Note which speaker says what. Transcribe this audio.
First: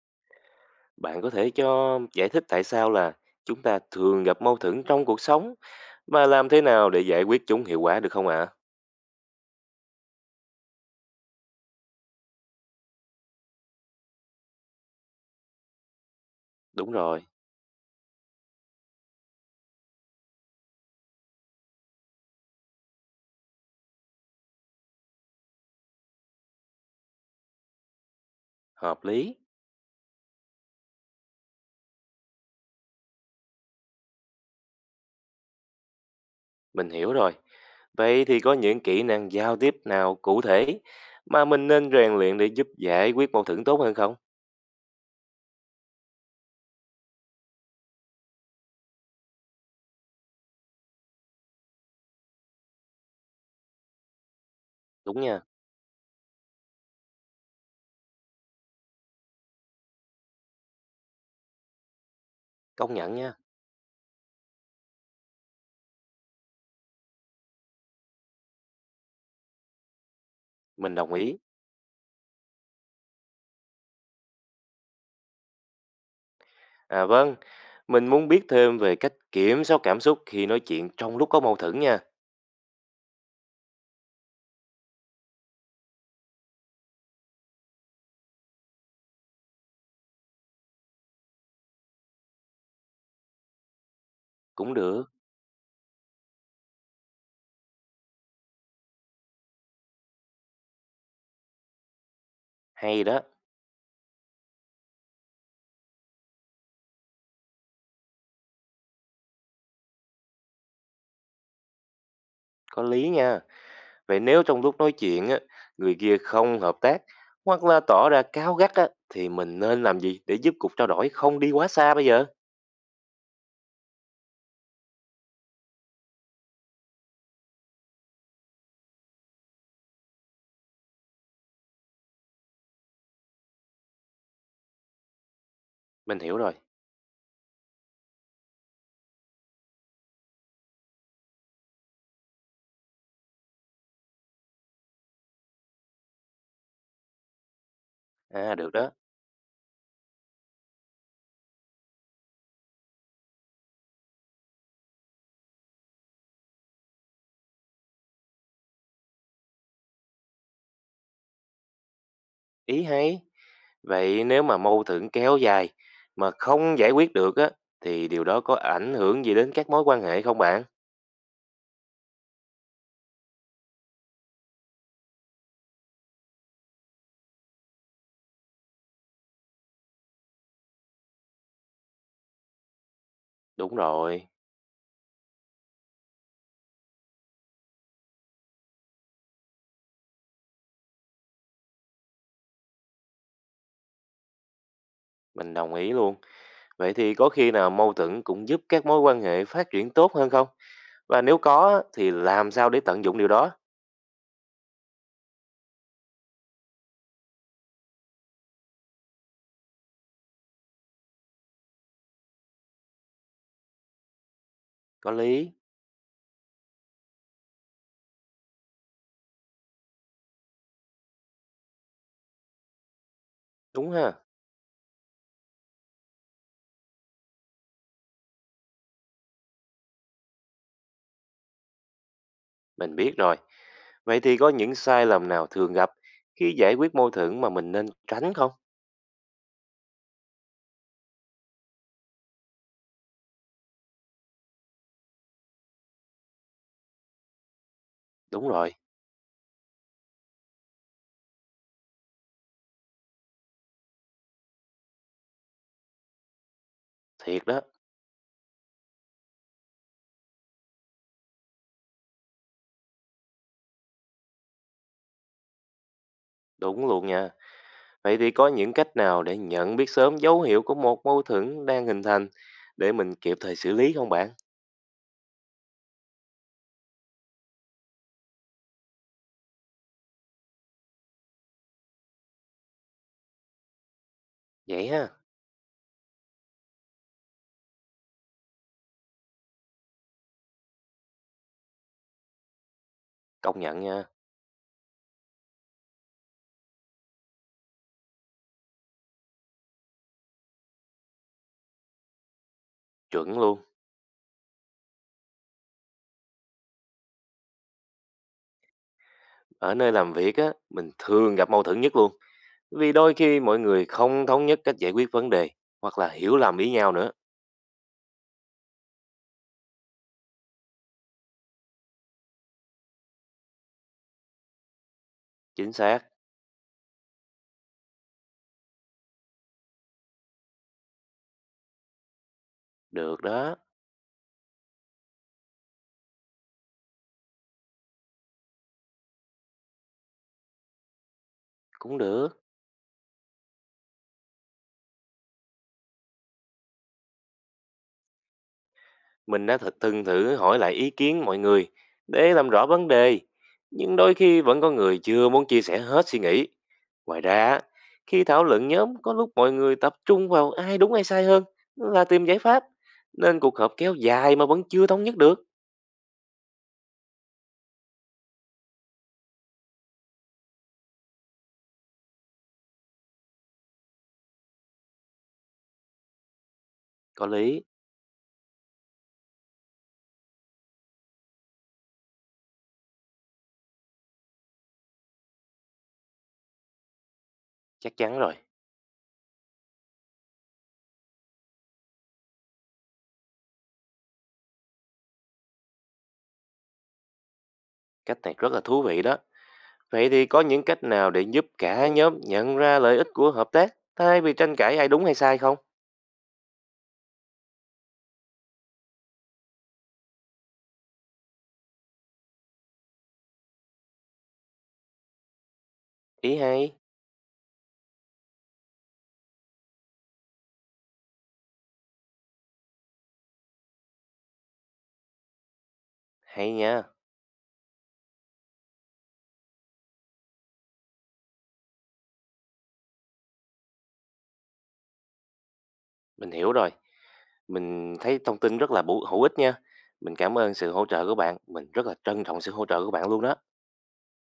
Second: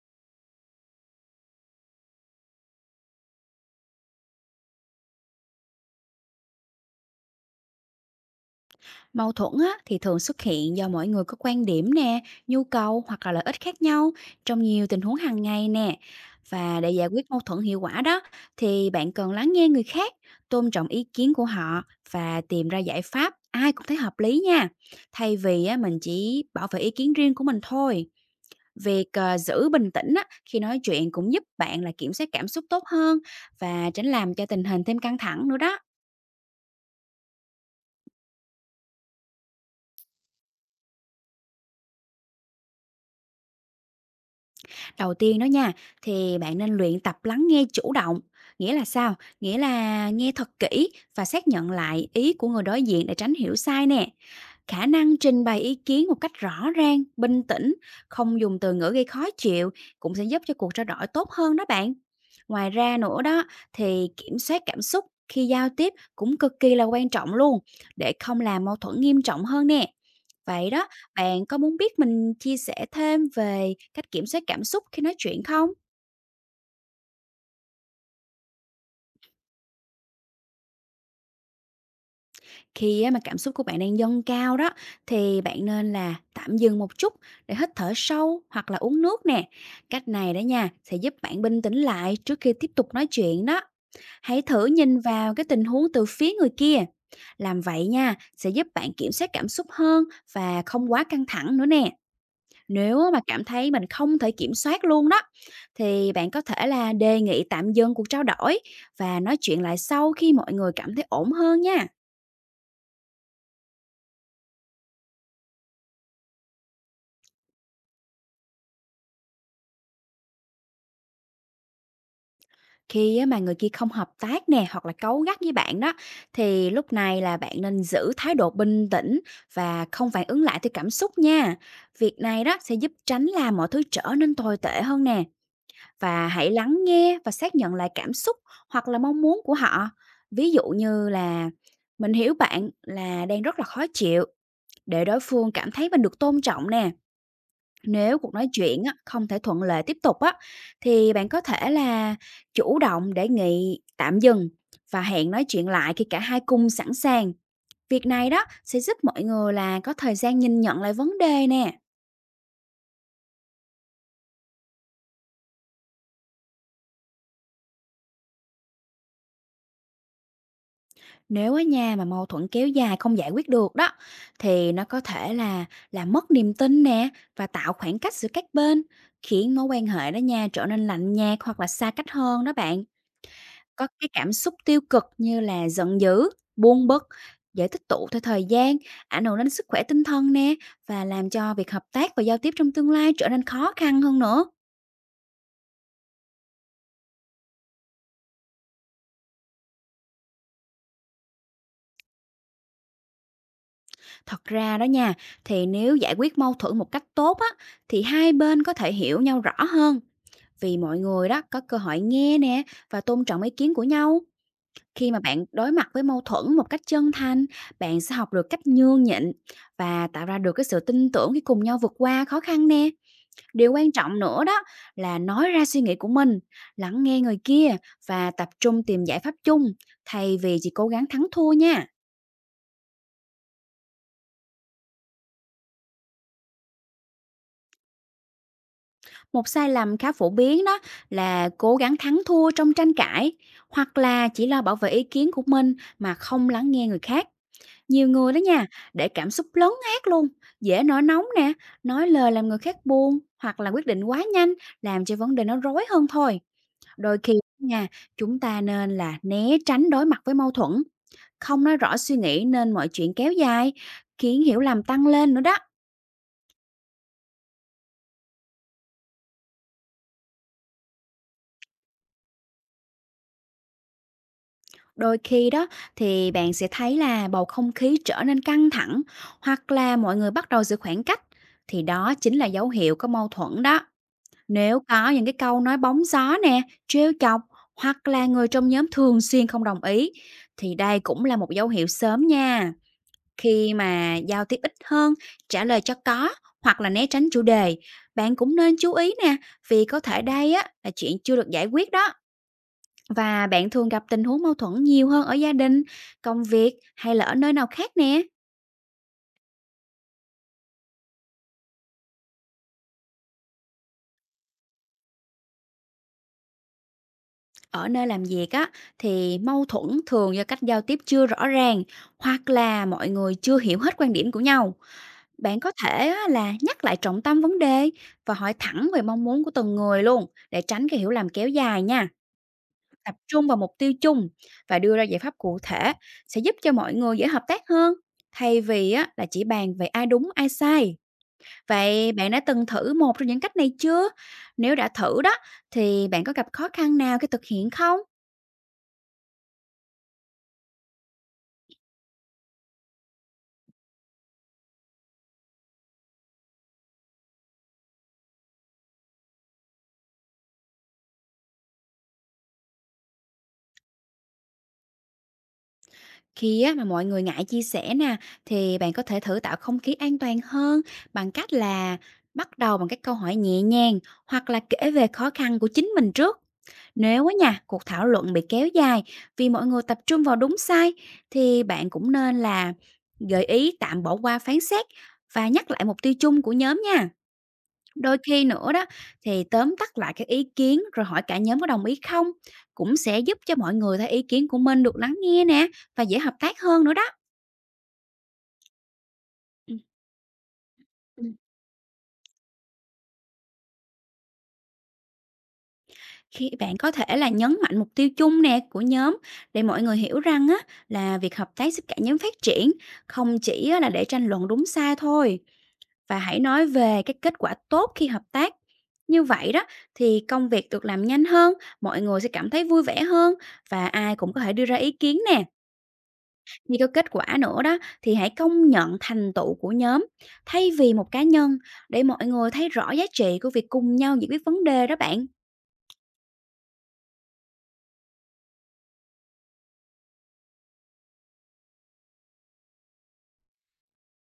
Speaker 1: Bạn có thể cho giải thích tại sao là chúng ta thường gặp mâu thuẫn trong cuộc sống và làm thế nào để giải quyết chúng hiệu quả được không ạ?
Speaker 2: Mâu thuẫn á, thì thường xuất hiện do mỗi người có quan điểm nè, nhu cầu hoặc là lợi ích khác nhau trong nhiều tình huống hàng ngày nè. Và
Speaker 1: Đúng
Speaker 2: để giải
Speaker 1: rồi,
Speaker 2: quyết mâu thuẫn hiệu quả đó thì bạn cần lắng nghe người khác, tôn trọng ý kiến của họ và tìm ra giải pháp ai cũng thấy hợp lý nha. Thay vì á, mình chỉ bảo vệ ý kiến riêng của mình thôi.
Speaker 1: hợp
Speaker 2: Việc
Speaker 1: lý,
Speaker 2: giữ bình tĩnh á, khi nói chuyện cũng giúp bạn là kiểm soát cảm xúc tốt hơn và tránh làm cho tình hình thêm căng thẳng nữa đó.
Speaker 1: mình hiểu rồi. Vậy thì có những kỹ năng giao tiếp nào cụ thể mà mình nên rèn luyện để giúp giải quyết mâu thuẫn tốt hơn không?
Speaker 2: Đầu tiên đó nha, thì bạn nên luyện tập lắng nghe chủ động. Nghĩa là sao? Nghĩa là nghe thật kỹ và xác nhận lại ý của người đối diện để tránh hiểu sai nè. Khả năng
Speaker 1: Đúng
Speaker 2: trình
Speaker 1: nha,
Speaker 2: bày ý kiến một cách rõ ràng, bình tĩnh, không dùng từ ngữ gây khó chịu cũng sẽ giúp cho cuộc trao đổi tốt hơn đó bạn. Ngoài
Speaker 1: công
Speaker 2: ra
Speaker 1: nhận
Speaker 2: nữa
Speaker 1: nha,
Speaker 2: đó thì kiểm soát cảm xúc khi giao tiếp cũng cực kỳ là quan trọng luôn, để không làm mâu thuẫn nghiêm trọng hơn nè. Vậy đó,
Speaker 1: mình đồng ý.
Speaker 2: bạn có muốn biết mình chia sẻ thêm về cách kiểm soát cảm xúc khi nói chuyện không?
Speaker 1: À vâng, mình muốn biết thêm về cách kiểm soát cảm xúc khi nói chuyện trong lúc có mâu thuẫn nha.
Speaker 2: Khi á mà cảm xúc của bạn đang dâng cao đó, thì bạn nên là tạm dừng một chút để hít thở sâu hoặc là uống nước nè. Cách này đó nha sẽ giúp bạn bình tĩnh lại trước khi tiếp tục nói chuyện đó. Hãy thử
Speaker 1: Cũng
Speaker 2: nhìn
Speaker 1: được,
Speaker 2: vào cái tình huống từ phía người kia. Làm vậy nha sẽ giúp bạn kiểm soát cảm xúc hơn và không quá căng thẳng nữa nè. Nếu
Speaker 1: hay
Speaker 2: mà
Speaker 1: đó,
Speaker 2: cảm thấy mình không thể kiểm soát luôn đó, thì bạn có thể là đề nghị tạm dừng cuộc trao đổi và nói chuyện lại sau khi mọi người cảm thấy ổn hơn nha.
Speaker 1: có lý nha. Vậy nếu trong lúc nói chuyện á, người kia không hợp tác hoặc là tỏ ra cáu gắt á, thì mình nên làm gì để giúp cuộc trao đổi không đi quá xa bây giờ?
Speaker 2: Khi á mà người kia không hợp tác nè hoặc là cáu gắt với bạn đó, thì lúc này là bạn nên giữ thái độ bình tĩnh và không phản ứng lại theo cảm xúc nha. Việc này đó sẽ giúp tránh làm mọi thứ trở nên tồi tệ hơn nè.
Speaker 1: Mình
Speaker 2: Và
Speaker 1: hiểu
Speaker 2: hãy
Speaker 1: rồi.
Speaker 2: lắng nghe và xác nhận lại cảm xúc hoặc là mong muốn của họ. Ví dụ như là mình hiểu bạn là đang rất là khó chịu, để đối phương cảm thấy mình được tôn trọng nè. Nếu cuộc nói
Speaker 1: À được
Speaker 2: chuyện
Speaker 1: đó,
Speaker 2: á, không thể thuận lợi tiếp tục á, thì bạn có thể là chủ động để nghị tạm dừng và hẹn nói chuyện lại khi cả hai cùng sẵn sàng. Việc này đó sẽ giúp mọi người là có thời gian nhìn nhận lại vấn đề nè.
Speaker 1: ý hay. Vậy nếu mà mâu thuẫn kéo dài mà không giải quyết được á, thì điều đó có ảnh hưởng gì đến các mối quan hệ không bạn?
Speaker 2: Nếu ở nhà mà mâu thuẫn kéo dài không giải quyết được đó, thì nó có thể là mất niềm tin nè và tạo khoảng cách giữa các bên, khiến mối quan hệ đó nha trở nên lạnh nhạt hoặc là xa cách hơn đó bạn.
Speaker 1: Đúng
Speaker 2: Có cái
Speaker 1: rồi,
Speaker 2: cảm xúc tiêu cực như là giận dữ, buồn bực dễ tích tụ theo thời gian, ảnh hưởng đến sức khỏe tinh thần nè và làm cho việc hợp tác và giao tiếp trong tương lai trở nên khó khăn hơn nữa.
Speaker 1: mình đồng ý luôn. Vậy thì có khi nào mâu thuẫn cũng giúp các mối quan hệ phát triển tốt hơn không? Và nếu có á, thì làm sao để tận dụng điều đó?
Speaker 2: Thật ra đó nha, thì nếu giải quyết mâu thuẫn một cách tốt á, thì hai bên có thể hiểu nhau rõ hơn vì mọi người đó có cơ hội nghe nè và tôn trọng ý kiến của nhau. Khi
Speaker 1: Có
Speaker 2: mà bạn
Speaker 1: lý,
Speaker 2: đối mặt với mâu thuẫn một cách chân thành, bạn sẽ học được cách nhường nhịn và tạo ra được cái sự tin tưởng khi cùng nhau vượt qua khó khăn nè. Điều
Speaker 1: đúng
Speaker 2: quan
Speaker 1: ha.
Speaker 2: trọng nữa đó là nói ra suy nghĩ của mình, lắng nghe người kia và tập trung tìm giải pháp chung thay vì chỉ cố gắng thắng thua nha.
Speaker 1: Mình biết rồi. Vậy thì có những sai lầm nào thường gặp khi giải quyết mâu thuẫn mà mình nên tránh không?
Speaker 2: Một sai lầm khá phổ biến đó là cố gắng thắng thua trong tranh cãi hoặc là chỉ lo bảo vệ ý kiến của mình mà không lắng nghe người khác. Nhiều người đó
Speaker 1: Đúng
Speaker 2: nha,
Speaker 1: rồi,
Speaker 2: để cảm xúc lấn át luôn, dễ nổi nóng nè, nói lời làm người khác buồn hoặc là quyết định quá nhanh, làm cho vấn đề nó rối hơn thôi. Đôi khi
Speaker 1: thiệt đó,
Speaker 2: nha, chúng ta nên là né tránh đối mặt với mâu thuẫn, không nói rõ suy nghĩ nên mọi chuyện kéo dài, khiến hiểu lầm tăng lên nữa đó.
Speaker 1: đúng luôn nha. Vậy thì có những cách nào để nhận biết sớm dấu hiệu của một mâu thuẫn đang hình thành để mình kịp thời xử lý không bạn?
Speaker 2: Đôi khi đó thì bạn sẽ thấy là bầu không khí trở nên căng thẳng hoặc là mọi người bắt đầu giữ khoảng cách, thì đó chính là dấu hiệu có mâu thuẫn đó. Nếu
Speaker 1: Vậy
Speaker 2: có
Speaker 1: ha,
Speaker 2: những cái câu nói bóng gió nè, trêu chọc hoặc là người trong nhóm thường xuyên không đồng ý, thì đây cũng là một dấu hiệu sớm nha.
Speaker 1: công
Speaker 2: Khi
Speaker 1: nhận nha,
Speaker 2: mà giao tiếp ít hơn, trả lời cho có hoặc là né tránh chủ đề, bạn cũng nên chú ý nè, vì có thể đây á là chuyện chưa được giải quyết đó.
Speaker 1: chuẩn
Speaker 2: Và
Speaker 1: luôn.
Speaker 2: bạn thường gặp tình huống mâu thuẫn nhiều hơn ở gia đình, công việc hay là ở nơi nào khác nè?
Speaker 1: Ở nơi làm việc á, mình thường gặp mâu thuẫn nhất luôn. Vì đôi khi mọi người không thống nhất cách giải quyết vấn đề hoặc là hiểu lầm ý nhau nữa.
Speaker 2: Ở nơi làm việc á, thì mâu thuẫn thường do cách giao tiếp chưa rõ ràng hoặc là mọi người chưa hiểu hết quan điểm của nhau. Bạn có
Speaker 1: Chính xác,
Speaker 2: thể á, là nhắc lại trọng tâm vấn đề và hỏi thẳng về mong muốn của từng người luôn, để tránh cái hiểu lầm kéo dài nha. Tập
Speaker 1: được
Speaker 2: trung
Speaker 1: đó,
Speaker 2: vào mục tiêu chung và đưa ra giải pháp cụ thể sẽ giúp cho mọi người dễ hợp tác hơn, thay vì á, là chỉ bàn về ai đúng ai sai.
Speaker 1: cũng
Speaker 2: Vậy bạn
Speaker 1: được.
Speaker 2: đã từng thử một trong những cách này chưa? Nếu đã thử đó, thì bạn có gặp khó khăn nào khi thực hiện không?
Speaker 1: Mình đã thật từng thử hỏi lại ý kiến mọi người để làm rõ vấn đề, nhưng đôi khi vẫn có người chưa muốn chia sẻ hết suy nghĩ. Ngoài ra, khi thảo luận nhóm có lúc mọi người tập trung vào ai đúng ai sai hơn là tìm giải pháp, nên cuộc họp kéo dài mà vẫn chưa thống nhất được.
Speaker 2: Khi á, mà mọi người ngại chia sẻ nè, thì bạn có thể thử tạo không khí an toàn hơn bằng cách là bắt đầu bằng các câu hỏi nhẹ nhàng hoặc là kể về khó khăn của chính mình trước.
Speaker 1: Có
Speaker 2: Nếu á
Speaker 1: lý,
Speaker 2: nha, cuộc thảo luận bị kéo dài vì mọi người tập trung vào đúng sai, thì bạn cũng nên là gợi ý tạm bỏ qua phán xét và nhắc lại mục tiêu chung của nhóm nha.
Speaker 1: chắc
Speaker 2: Đôi
Speaker 1: chắn rồi.
Speaker 2: khi nữa đó, thì tóm tắt lại các ý kiến rồi hỏi cả nhóm có đồng ý không, cũng sẽ giúp cho mọi người thấy ý kiến của mình được lắng nghe nè và dễ hợp tác hơn nữa đó.
Speaker 1: Cách này rất là thú vị đó. Vậy thì có những cách nào để
Speaker 2: Ừ.
Speaker 1: giúp cả nhóm nhận ra lợi ích của hợp tác thay vì tranh cãi ai đúng hay sai không?
Speaker 2: Khi bạn có thể là nhấn mạnh mục tiêu chung nè của nhóm, để mọi người hiểu rằng á là việc hợp tác giúp cả nhóm phát triển, không chỉ á, là để tranh luận đúng sai thôi. Và
Speaker 1: Ý
Speaker 2: hãy
Speaker 1: hay,
Speaker 2: nói về cái kết quả tốt khi hợp tác. Như vậy đó thì công việc được làm nhanh hơn, mọi người sẽ cảm thấy vui vẻ hơn và ai cũng có thể đưa ra ý kiến nè.
Speaker 1: hay
Speaker 2: Khi
Speaker 1: nha.
Speaker 2: có kết quả nữa đó thì hãy công nhận thành tựu của nhóm thay vì một cá nhân, để mọi người thấy rõ giá trị của việc cùng nhau giải quyết vấn đề đó bạn.
Speaker 1: Mình hiểu rồi. Mình thấy thông tin rất là bổ hữu ích nha. Mình cảm ơn sự hỗ trợ của bạn. Mình rất là trân trọng sự hỗ trợ của bạn luôn đó.